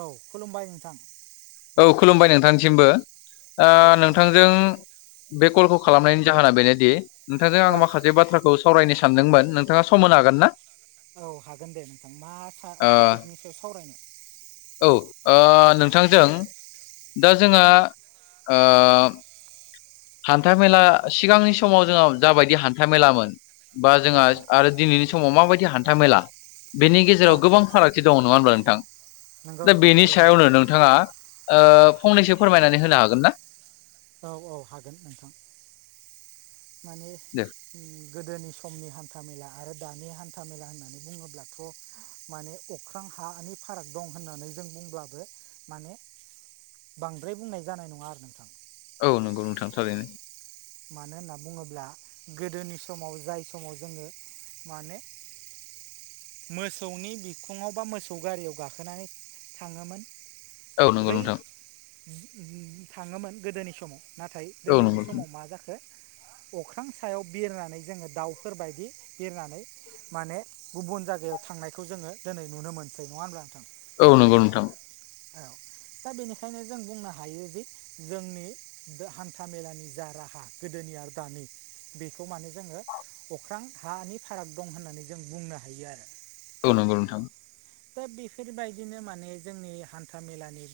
औ खुलुमबाय नोंथां। औ खुलुमबाय नोंथांसिमबो ओ औ औ नोंथांजों बे कलखौ खालामनायनि जाहोना बेनोदि नोंथांजों औ आं माखासे बाथ्रा खौ सावरायनो सानदोंमोन नोंथाङा सम होनो हागोन ना? औ हागोन दे नोंथां मा टपिकनि सायाव सावरायनो औ ओ नोंथांजों दा जोंहा ओ हान्था मेला सिगांनि समाव जों जाबायदि हान्था मेलामोन बा औ जोंहा औ आरो दिनैनि समाव माबायदि हान्था मेला बेनि औ गेजेराव गोबां फारागथि दङ नङा होनबा नोंथां। नंगौ दा नंगौ बेनि थारैनो सायावनो नोंथाङा ओ फंनैसो फोरमायनानै होनो हागोन ना। औ औ हागोन नोंथां माने दे। गोदोनि समनि हान्था मेला आरो दानि हान्था मेला होननानै बुङोब्लाथ'। माने अख्रां हानि फाराग दं होननानै जों बुंब्लाबो माने बांद्राय बुंनाय जानाय नङा आरो नोंथां। औ नंगौ नोंथां थारैनो। मानो होनना बुङोब्ला गोदोनि समाव जाय समाव जोङो माने मोसौनि बिखुङाव बा मोसौ गारियाव गाखोनानै थाङोमोन। औ नंगौ बै नोंथां थाङोमोन गोदोनि समाव नाथाय औ दिनैनि नंगौ समाव मा अख्रां सायाव बिरनानै जोङो दाउफोरबायदि बिरनानै माने गुबुन जायगायाव थांनायखौ जोङो दिनै नुनो मोनसै नङा होनब्ला नोंथां। औ नंगौ नोंथां। औ। दा बेनिखायनो जों बुंनो हायोदि जोंनि बे हान्था मेलानि जा राहा। गोदोनि आरो दानि बेखौ माने जोङो अख्रां हानि फाराग दं होननानै जों बुंनो हायो आरो। औ नंगौ नोंथां। दा बेफोरबायदिनो माने जोंनि हान्था-मेलानि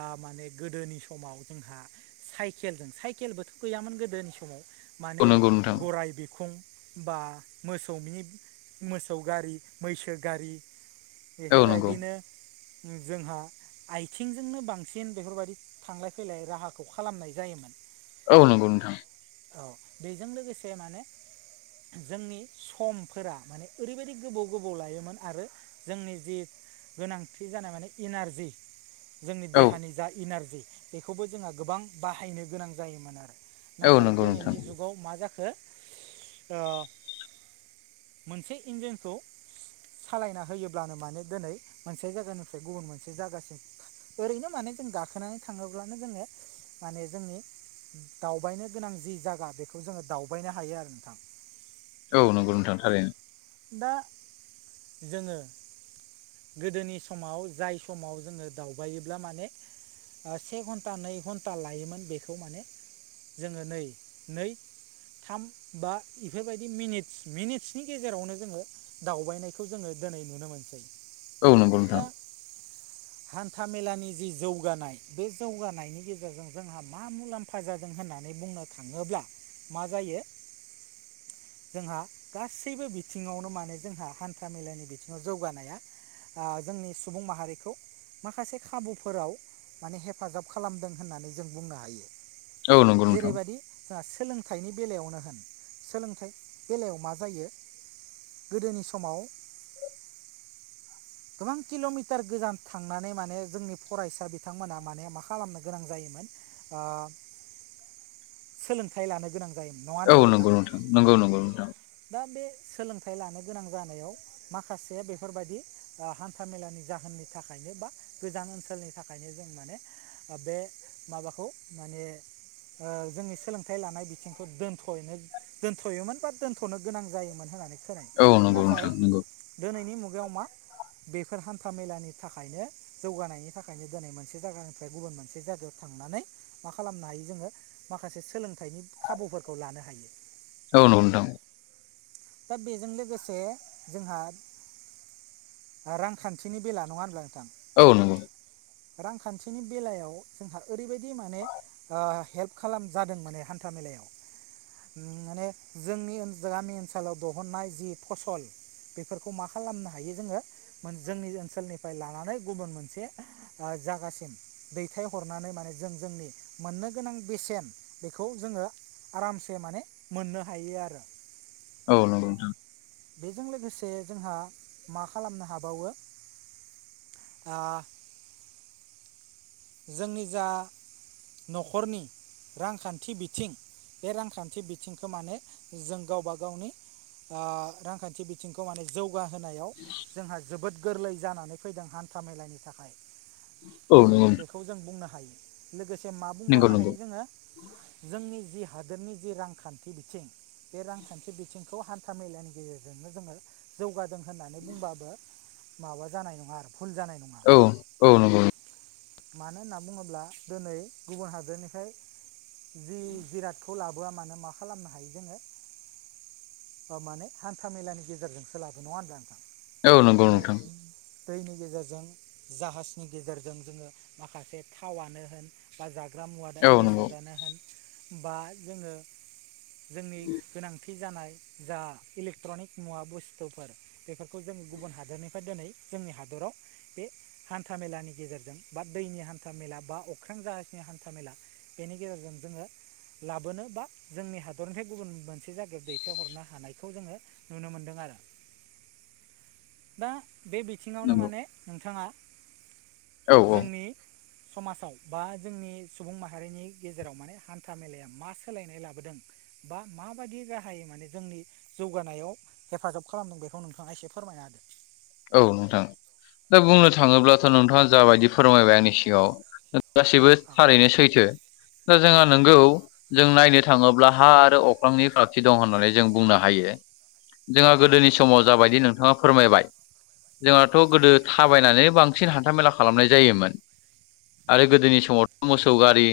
ओ माने गोदोनि समाव जोंहा साइकेलजों साइकेलबोथ' गैयामोन गोदो। गोदोनि समाव औ माने नंगौ नोंथां गराइ बिखुं बा मोसौनि मोसौ गारि, मैसो गारि औ नंगौ बेफोरबायदिनो जोंहा आइथिंजोंनो बांसिन बेफोरबादि थांलाय-फैलाय राहाखौ खालामनाय जायोमोन। औ नंगौ नोंथां औ बेजों लोगोसे माने जोंनि समफोरा माने ओरैबायदि गोबौ गोबौ लायोमोन आरो। जोंनि जि गोनांथि जानाय माने इनारजि। जोंनि औ देहानि जा इनारजि बेखौबो जोंहा गोबां बाहायनो गोनां जायोमोन आरो। औ नाथाय नंगौ नोंथां दिनैनि जुगाव मा जाखो ओ मोनसे इन्जिनखौ सालायना होयोब्लानो माने दोनै मोनसे जायगानिफ्राय गुबुन मोनसे जायगासिम ओरैनो माने जों गाखोनानै थाङोब्लानो जोङो माने जोंनि दावबायनो गोनां जि जायगा बेखौ जोङो दावबायनो हायो आरो नोंथां। औ नंगौ नोंथां थारैनो दा जोङो गोदोनि समाव जाय समाव जोङो दावबायोब्ला माने ओ से घन्टा नै घन्टा लायोमोन बेखौ माने जोङो नै नै थाम बा बेफोरबायदि मिनिट्स मिनिट्सनि गेजेरावनो जोङो दावबायनायखौ जोङो दिनै नुनो मोनसै औ नंगौ दा [inaudible] हान्था मेलानि जि जौगानाय बे जौगानायनि गेजेरजों जोंहा मा मुलाम्फा जादों होनना नानै बुंनो थाङोब्ला मा जायो जोंहा गासैबो बिथिङावनो माने जोंहा हान्था मेलानि बिथिङाव जौगानाया ओ जोंनि सुबुं माहारिखौ माखासे खाबुफोराव माने हेफाजाब खालामदों होननानै जों बुंनो हायो। औ नंगौ नोंथां जेरैबादि जोंहा सोलोंथाइनि बेलायावनो होन सोलोंथाइ बेलायाव मा जायो। गोदोनि समाव [inaudible] गोबां किल'मिटार गोजान थांनानै माने जोंनि फरायसा बिथांमोनहा माने मा खालामनो गोनां जायोमोन आ सोलोंथाइ लानो गोनां जायोमोन नङा औ होनब्ला नंगौ नोंथां नंगौ नंगौ नोंथां दा बे सोलोंथाइ लानो गोनां जानायाव माखासे बेफोरबायदि ओ हान्था मेलानि जाहोननि थाखायनो बा गोजान ओनसोलनि थाखायनो जों माने ओ बे माबाखौ माने ओ जोंनि सोलोंथाइ लानाय बिथिंखौ दोनथ'यैनो दोनथ'योमोन बा दोन्थ'नो गोनां जायोमोन होननानै खोनाय औ नंगौ नाथाय नोंथां नंगौ दोनैनि मुगायाव मा बेफोर हान्था मेलानि थाखायनो जौगानायनि थाखायनो दोनै मोनसे जायगानिफ्राय गुबुन मोनसे जायगायाव थांनानै मा खालामनो हायो जोङो। माखासे सोलोंथाइनि खाबुफोरखौ लानो हायो। औ नङाव दं। दा बेजों लोगोसे जोंहा रांखान्थिनि बेला नङा होनब्ला नोंथां औ नंगौ रांखान्थिनि बेलायाव जोंहा ओरैबायदि माने ओ हेल्प खालाम जादों माने हान्था मेलायाव माने जोंनि ओ गामि ओनसोलाव दहुननाय जि फसल बेफोरखौ मा खालामनो हायो जोङो जोंनि ओनसोलनिफ्राय लानानै गुबुन मोनसे जागासिम दैथायहरनानै माने जों जोंनि मोननो गोनां बेसेन बेखौ जोङो आरामसे माने मोननो हायो आरो औ नोंगौ नोंथां बेजों लोगोसे जोंहा मा खालामनो हाबावो आ जोंनि जा न'खरनि रांखान्थि बिथिं बे रांखान्थि बिथिंखौ माने जों गावबा गावनि ओ रांखान्थि बिथिंखौ माने जौ जौगा होनायाव जोंहा जोबोद गोरलै जानानै फैदों हान्था मेलानि थाखाय औ बे नंगौ बेखौ जों बुंनो हायो लोगोसे मा नंगौ बुंबावनो नंगौ हायो जोङो जोंनि जि हादोरनि जि रांखान्थि बिथिं बे रांखान्थि बिथिंखौ हान्था मेलानि गेजेरजोंनो जोङो जौगादों होननानै बुंबाबो माबा जानाय नङा आरो बुल जानाय नङा औ औ नंगौ मानो होनना बुङोब्ला दिनै गुबुन हादोरनिफ्राय जि जिरादखौ लाबोआ मानो मा खालामनो हायो जोङो ओ माने हान्था मेलानि गेजेरजोंसो लाबो नङा होनबा नोंथां औ नंगौ जोङो नोंथां दैनि गेजेरजों जाहाजनि गेजेरजों जोङो माखासे थावानो होन बा जाग्रा मुवा औ नंगौ बेसादानो होन बा जोङो जोंनि गोनांथि थि जानाय जा इलेक्ट्रनिक मुवा बुस्थुफोर बेफोरखौ जों गुबुन हादरनिफ्राय दिनै जोंनि हादोराव बे हान्था मेलानि गेजेरजों बा दैनि हान्था मेला बा अख्रां जाहाजनि हान्था मेला बेनि गेजेरजों जोङो लाबोनो बा जोंनि हादरनिफ्राय गुबुन मोनसे जायगायाव दैथायहरनो हानायखौ जोङो नुनो मोन्दों आरो [inaudible] दा बे बिथिआवनो नंगौ माने नोंथांआ औ औ जोंनि समाजाव बा जोंनि सुबुं माहारिनि गेजेराव माने हान्था मेलाआ मा सोलायनाय लाबोदों बा माबादि राहायै माने जोंनि जौगानायाव हेफाजाब खालामदों बेखौ नोंथाआ एसे फोरमायना होदो औ नोंथां दा बुंनो थाङोब्लाथ' नोंथांआ जाबादि फोरमायबाय आंनि सिगांआव औ गासैबो थारैनो सैथो दा औ जोंहा नोंगौ जों नायनो थाङोब्ला हा आरो अख्रांनि फारागथि दं होननानै जों बुंनो हायो औ जोंहा औ गोदोनि समाव जाबादि नोंथांआ फोरमायबाय जोंहाथ' गोदो थाबायनानै बांसिन हान्थामेला खालामनाय जायोमोन आरो गोदोनि समावथ' मोसौ गारि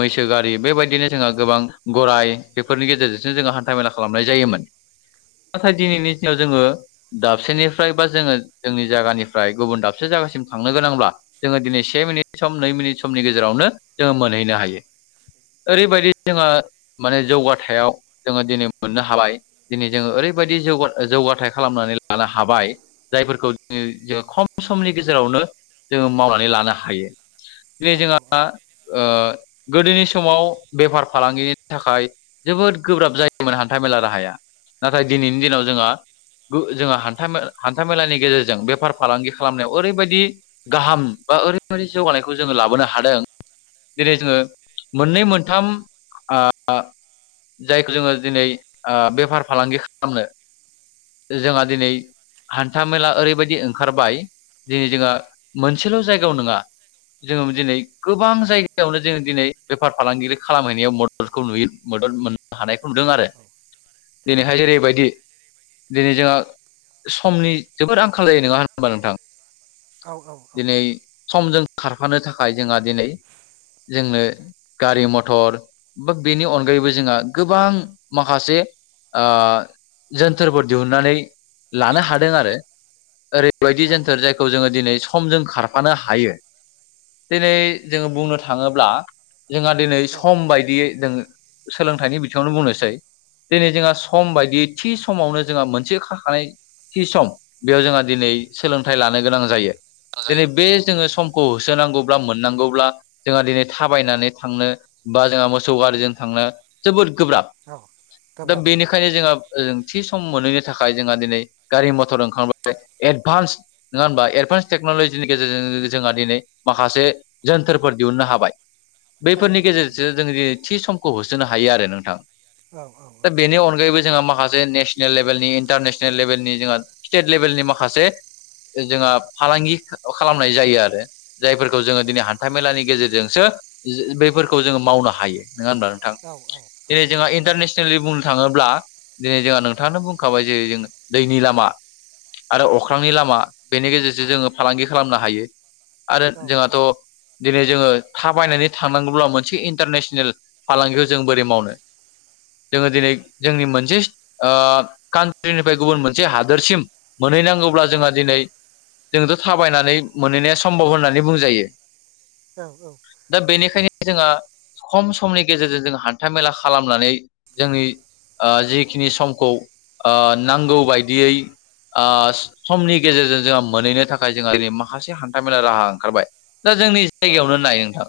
मैसो गारि बेबादिनो जोंहा गोबां गराय बेफोरनि गेजेरजोंसो जोङो हान्था मेला खालामनाय जायोमोन नाथाय दिनैनि दिनाव जोङो दाबसेनि फ्राय बा जोङो जोंनि जायगानिफ्राय गुबुन दाबसे जायगासिम थांनो गोनांब्ला जोङो दिनै से मिनिट सम नै मिनिट समनि हा गेजेरावनो जोङो मोनहैनो हायो ओरैबादि जोङो माने जौगाथाइआव जोङो दिनै मोननो हाबाय दिनै जोङो ओरैबादि जौगा जौगाथाय खालामनानै लानो हाबाय जायफोरखौ दिनै जों खम समनि गेजेरावनो जोङो मावनानै लानो हायो दिनै औ औ औ जोंहा ओ गोदोनि समाव बेफार फालांगिनि थाखाय जोबोद गोब्राब जायोमोन हान्था मेला राहाया नाथाय दिनैनि दिनाव जोंहा जोंहा हानथा हानथा मेलानि गेजेरजों बेफार फालांगि खालामनायाव ओरैबादि गाहाम बा ओरैबादि जौगानायखौ जोङो लाबोनो हादों जेरै औ जोङो मोननै मोनथाम जायखौ जोङो दिनै ओ बेफार फालांगि खालामनो जोंहा दिनै हान्थाामेला ओरैबादि ओंखारबाय दिनै जोंङो मोनसेल' जायगायाव नङा जों दिनै गोबां जायगायावनो जोङो दिनै बेफार फालांगिरि खालामहैनायाव मददखौ नुयो मदद मोनो हानायखौ औ नुदों औ आरो औ थारैनो दिनैहाय थारैनो जेरैबायदि दिनै जोंहा समनि जोबोर आंखाल जायो नङा होनोबा नोंथां औ औ औ दिनै समजों खारफानो थाखाय जोंहा दिनै जोंनो गारि मथर बा बेनि अनगायैबो जोंहा गोबां माखासे जोनथोरफोर दिहुनन्नानै लानो हादों आरो ओरैबादि औ जोनथोर जाय खौ जोङो दिनै समजों खारफानो हायो दिनै जोङो बुंनो थाङोब्ला जोंहा दिनै औ सम बादियै जों सोलोंथाइनि बिथिआवनो बुंनोसै दिनै जोंहा सम बायदियै थि समावनो जोंहा मोनसे खाखानाय थि सम बेयाव जोंहा दिनै सोलोंथाइ लानो गोनां जायो दिनै बे जोङो समखौ होसोनांगौब्ला मोननांगौब्ला जोंहा दिनै थाबायनानै थांनो बा जोंहा मोसौ गारिजों थांनो जोबोद गोब्राब दा गोब्राब गोब्राब बेनिखायनो औ जोंहाओ थि सम मोनैनि थाखाय जोंहा दिनै गारि मथर ओंखारबाय एडभान्स नङा होनबा एडभान्स टेक्न'लजिनि गेजेरजों जोंहा दिनै माखासे जोनथोरफोर दिहुननो हाबाय बैफोरनि थारैनो गेजेरजों थारैनो जों दिनै थि समखौ होसोनो हायो आरो नोंथां औ औ दा बेनि अनगायैबो जोंहा माखासे नेसनेल लेभेलनि इन्टारनेसनेल लेभेलनि जोंहा स्टेट लेभेलनि माखासे जोंहा फालांगि खालामनाय जायो आरो जायफोरखौ जोङो दिनै हान्था मेलानि गेजेरजोंसो बेैफोरखौ जोङो मावनो हायो नङा होनबा नोंथां औ औ दिनै औ जोंहा नंगौ इन्टारनेसनेललि बुं थाङोब्ला दिनै जोंहा नोंथांनो बुंखाबाय जे जों दैनि लामा आरो औ औ अख्रांनि लामा बेनि गेजेरजों जोङो फालांगि खालामनो हायो आरो औ जोंहाथ' दिनै जोङो थाबायनानै थांनांगौब्ला मोनसे इन्टारनेसनेल फालांगिखौ जों बोरै मावनो जोङो दिनै औ जोंनि मोनसे कान्ट्रिनि गुबुन मोनसे हादोरसिम मोनहैनांगौब्ला औ जोंहा दिनै जोंथ' थाबायनानै मोनहैनाया सम्भब होननानै बुंजायो औ औ दा बेनिखायनो जोंहा खम समनि गेजेरजों जों हान्था मेला खालामनानै जोंनि ओ जिखिनि समखौ ओ नांगौ बायदियै ओ समनि गेजेरजों जोंहा मोनहैनो थाखाय जोंहा दिनै माखासे हान्था मेला राहा ओंखारबाय दा जोंनि औ जायगायावनो औ नाय नोंथां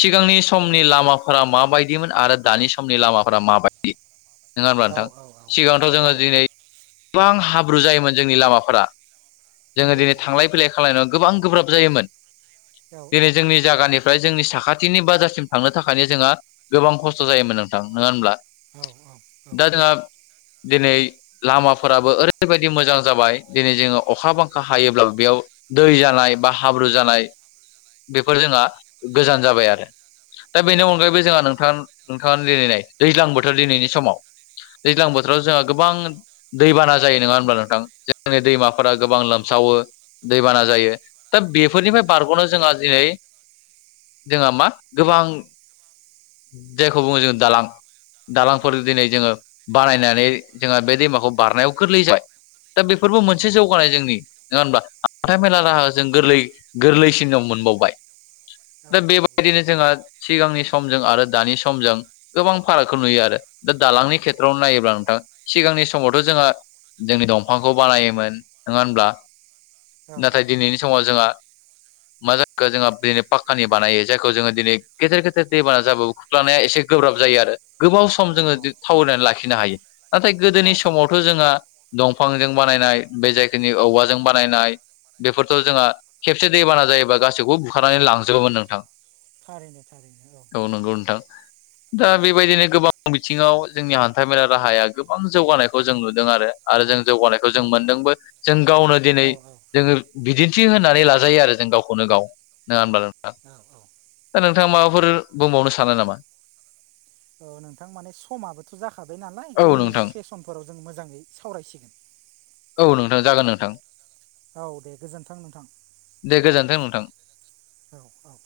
सिगांनि समनि थारैनो लामा फोर माबायदिमोन आरो दानि समनि लामाफोरा माबायदि नङा होनबा औ नोंथां औ सिगांथ' औ जोङो औ दिनै गोबां हाब्रु जायोमोन जोंनि लामाफोरा जोङो नंगौ दिनै नंगौ थांलाय फैलाय खालामनायाव गोबां गोब्राब जायोमोन औ औ दिनै जोंनि जायगानिफ्राय जोंनि साखाथिनि बाजारसिम थांनो थाखायनो जोंहा गोबां खस्थ' जायोमोन नोंथां नङा होनब्ला औ दा जोंहा दिनै लामाफोराबो ओरैबायदि मोजां जाबाय दिनै जोङो अखा बांखा हायोब्ला बेयाव दै जानाय बा हाब्रु जानाय बेफोर जोंहा गोजान जाबाय आरो दा औ बेनि अनगायैबो जोंहा नोंथां नोंथाङा लेलैनाय दैज्लां बोथोर दिनैनि समाव दैज्लां बोथोराव जोंहा गोबां दैबाना जायो नङा होनब्ला नोंथां जोंनि दैमाफोरा गोबां लोम सावो दैबाना जायो दा बेफोरनिफ्राय बारग'नो जोंहा दिनै जोंहा मा गोबां जायखौ बुङो जोङो दालां औ दालांफोर दिनै औ जोङो बानायनानै जोंहा बे दैमाखौ बारनायाव गोरलै जाबाय दा बेफोरबो मोनसे नंगौ नंगौ जौगानाय जोंनि नङा होनबा हान्था जौगानाय मेला जौगानाय राहा जों गोरलै गोरलैसिनाव मोनबावबाय औ दा बेबायदिनो जोंहा सिगांनि समजों आरो दानि समजों गोबां फारागखौ औ नुयो आरो दा दालांनि औ खेथ्रआव नायोब्ला नोंथां सिगांनि स समावथ' जोङो जोंनि दंफांखौ बानायोमोन नोङा होमब्ला औ नाथाय दिनैनि समाव जोंहा मा जाखो जोंहा दिनै पाक्कानि बानायो जायखौ जोङो दिनै गेदेर गेदेर दैबाना जाबाबो खुख्लांनाया एसे गोब्राब जायो आरो गोबाव सम जोङो औ थावरियनानै लाखिनो हायो नाथाय औ गोदोनि सम औ थ' जोंहा दंफांजों बानायनाय बे जायखिनि औवाजों बानायनाय बेफोरथ' जोंहा खेबसे दैबाना जायोबा गासैखौबो बुखारनानै लांजोबोमोन नोंथां थारैनो थारैनो औ औ नोंगौ नोथां दा बेबायदिनो गोबां बिथिङाव जोंनि हान्था मेला राहाया गोबां जौगानाय खौ जों नुदों आरो जों जौगानायखौ औ जों मोनदोंबो जों गावनो दिनै जोङो बिदिन्थि होननानै लाजायो आरो जों गावखौनो गाव नङा होनबा नोंथां? औ औ दा नोंथाङा माबाफोर बुंबावनो सानो नामा? औ नोंथां माने समाबोथ' जाखाबाय नालाय औ उननिस नोंथां सेसनफोराव जों मोजाङै सावरायसिगोन। औ नोंथां जागोन नोंथां। औ दे गोजोन्थां नोंथां दे गोजोन्थों नोंथां। औ औ।